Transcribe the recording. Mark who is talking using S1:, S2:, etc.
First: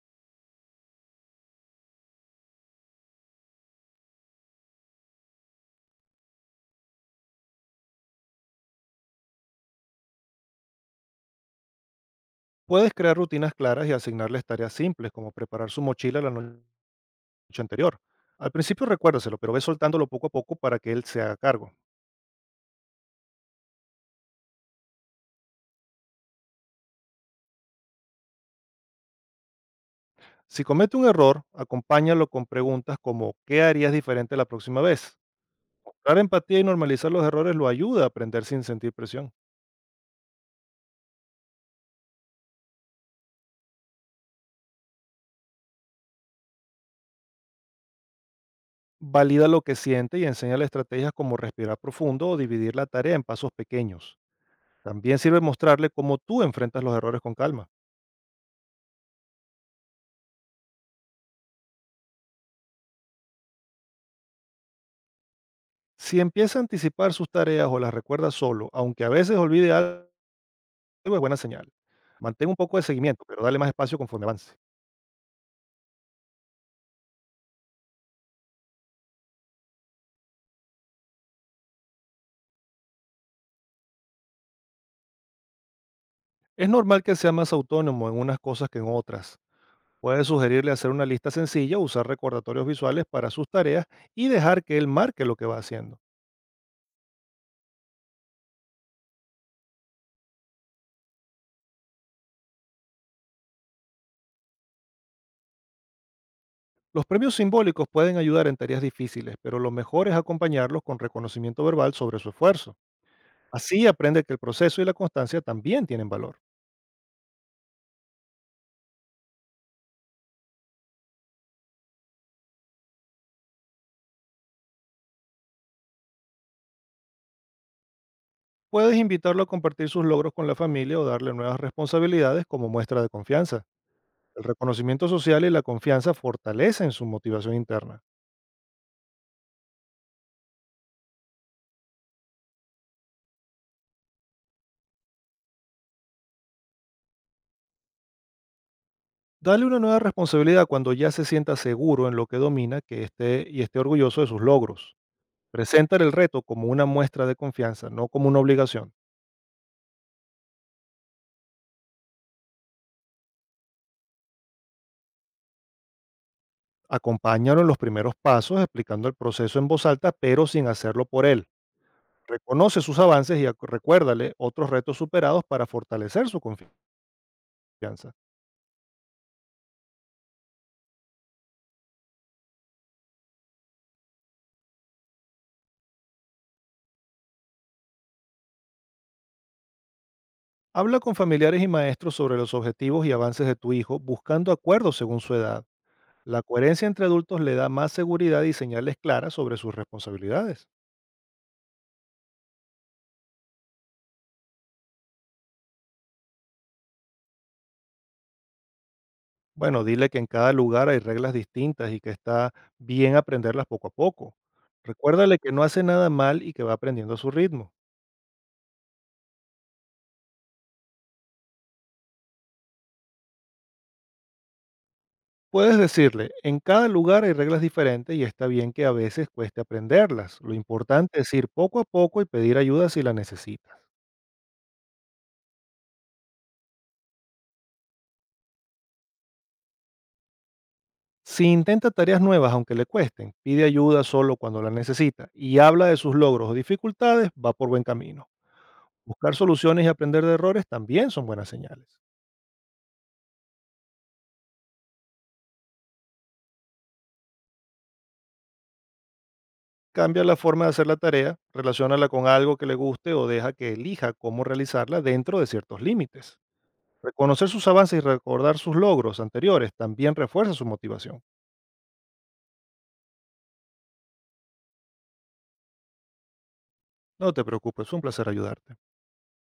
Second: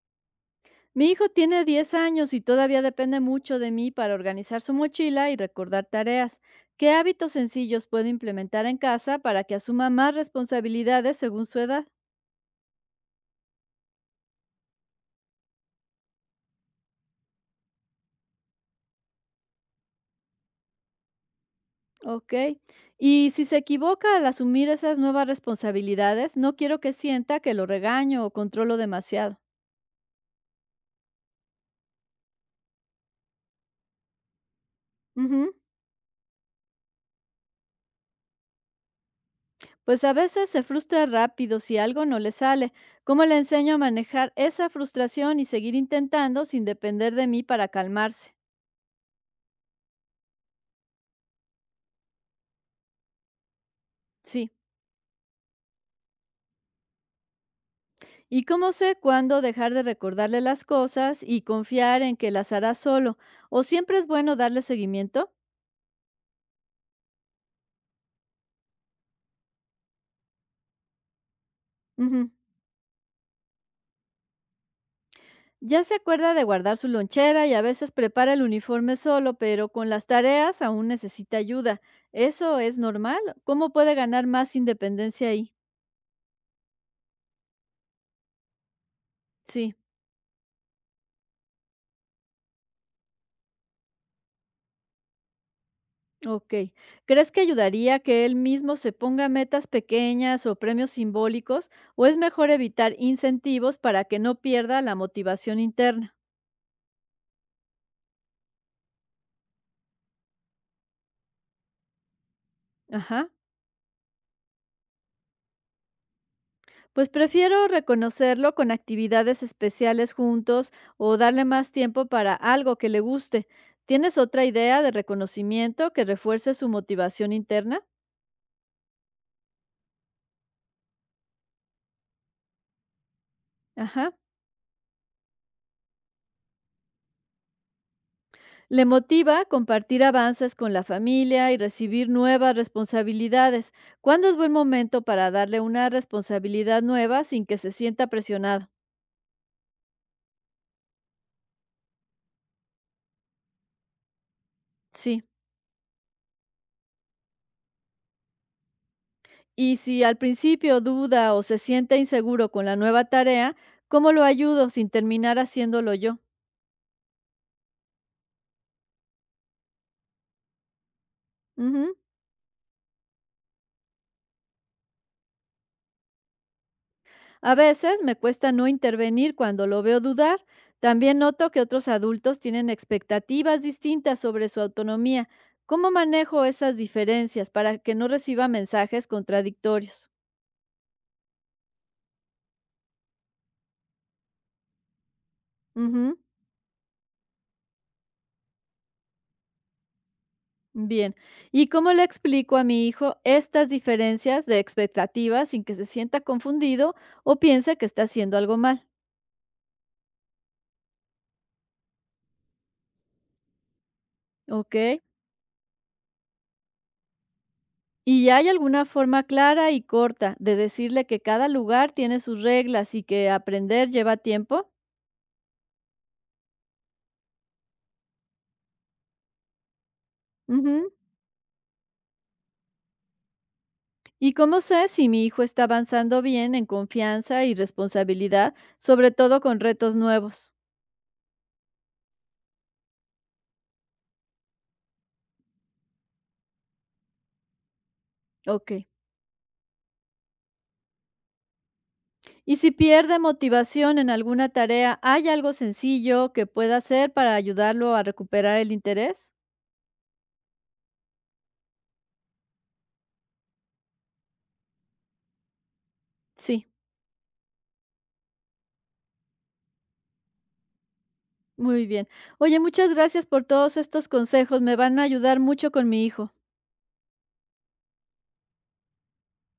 S1: Mi hijo tiene 10 años y todavía depende mucho de mí para organizar su mochila y recordar tareas. ¿Qué hábitos sencillos puede implementar en casa para que asuma más responsabilidades según su edad?
S2: Puedes crear rutinas claras y asignarles tareas simples, como preparar su mochila la no- noche anterior. Al principio recuérdaselo, pero ve soltándolo poco a poco para que él se haga cargo.
S1: Ok. Y si se equivoca al asumir esas nuevas responsabilidades, no quiero que sienta que lo regaño o controlo demasiado.
S2: Si comete un error, acompáñalo con preguntas como ¿qué harías diferente la próxima vez?
S1: Ujú.
S2: Mostrar empatía y normalizar los errores lo ayuda a aprender sin sentir presión.
S1: Pues a veces se frustra rápido si algo no le sale. ¿Cómo le enseño a manejar esa frustración y seguir intentando sin depender de mí para calmarse?
S2: Valida lo que siente y enséñale estrategias como respirar profundo o dividir la tarea en pasos pequeños.
S1: Sí.
S2: También sirve mostrarle cómo tú enfrentas los errores con calma.
S1: ¿Y cómo sé cuándo dejar de recordarle las cosas y confiar en que las hará solo? ¿O siempre es bueno darle seguimiento?
S2: Si empieza a anticipar sus tareas o las recuerda solo, aunque a veces olvide algo, es buena señal.
S1: Ujú.
S2: Mantén un poco de seguimiento, pero dale más espacio conforme avance.
S1: Ya se acuerda de guardar su lonchera y a veces prepara el uniforme solo, pero con las tareas aún necesita ayuda. ¿Eso es normal? ¿Cómo puede ganar más independencia ahí?
S2: Es normal que sea más autónomo en unas cosas que en otras.
S1: Sí,
S2: Puedes sugerirle hacer una lista sencilla, usar recordatorios visuales para sus tareas y dejar que él marque lo que va haciendo.
S1: ok. ¿Crees que ayudaría que él mismo se ponga metas pequeñas o premios simbólicos? ¿O es mejor evitar incentivos para que no pierda la motivación interna?
S2: Los premios simbólicos pueden ayudar en tareas difíciles, pero lo mejor es acompañarlos con reconocimiento verbal sobre su esfuerzo.
S1: Ajá.
S2: Así aprende que el proceso y la constancia también tienen valor.
S1: Pues prefiero reconocerlo con actividades especiales juntos o darle más tiempo para algo que le guste. ¿Tienes otra idea de reconocimiento que refuerce su motivación interna?
S2: Puedes invitarlo a compartir sus logros con la familia o darle nuevas responsabilidades como muestra de confianza.
S1: Ajá.
S2: El reconocimiento social y la confianza fortalecen su motivación interna.
S1: Le motiva compartir avances con la familia y recibir nuevas responsabilidades. ¿Cuándo es buen momento para darle una responsabilidad nueva sin que se sienta presionado?
S2: Dale una nueva responsabilidad cuando ya se sienta seguro en lo que domina que esté y esté orgulloso de sus logros.
S1: Sí.
S2: Preséntale el reto como una muestra de confianza, no como una obligación.
S1: Y si al principio duda o se siente inseguro con la nueva tarea, ¿cómo lo ayudo sin terminar haciéndolo yo?
S2: Acompáñalo en los primeros pasos explicando el proceso en voz alta, pero sin hacerlo por él.
S1: Ujú.
S2: Reconoce sus avances y recuérdale otros retos superados para fortalecer su
S1: A veces
S2: confianza.
S1: me cuesta no intervenir cuando lo veo dudar. También noto que otros adultos tienen expectativas distintas sobre su autonomía. ¿Cómo manejo esas diferencias para que no reciba mensajes contradictorios?
S2: Habla con familiares y maestros sobre los objetivos y avances de tu hijo, buscando acuerdos según su edad.
S1: Ujú.
S2: La coherencia entre adultos le da más seguridad y señales claras sobre sus responsabilidades.
S1: Bien. ¿Y cómo le explico a mi hijo estas diferencias de expectativas sin que se sienta confundido o piense que está haciendo algo mal?
S2: Bueno, dile que en cada lugar hay reglas distintas y que está bien aprenderlas poco a poco.
S1: ¿Ok?
S2: Recuérdale que no hace nada mal y que va aprendiendo a su ritmo.
S1: ¿Y hay alguna forma clara y corta de decirle que cada lugar tiene sus reglas y que aprender lleva tiempo?
S2: Puedes decirle, en cada lugar hay reglas diferentes y está bien que a veces cueste aprenderlas. Lo
S1: Ujú.
S2: importante es ir poco a poco y pedir ayuda si la necesitas.
S1: ¿Y cómo sé si mi hijo está avanzando bien en confianza y responsabilidad, sobre todo con retos nuevos?
S2: Si intenta tareas nuevas aunque le cuesten, pide ayuda solo cuando la necesita y habla de sus logros o dificultades, va por buen camino.
S1: Ok.
S2: Buscar soluciones y aprender de errores también son buenas señales.
S1: ¿Y si pierde motivación en alguna tarea, hay algo sencillo que pueda hacer para ayudarlo a recuperar el interés?
S2: Cambia la forma de hacer la tarea, relaciónala con algo que le guste o deja que elija cómo realizarla dentro de ciertos límites.
S1: Sí,
S2: Reconocer sus avances y recordar sus logros anteriores también refuerza su motivación.
S1: muy bien. Oye, muchas gracias por todos estos consejos. Me van a ayudar mucho con mi hijo.
S2: No te preocupes, fue un placer ayudarte.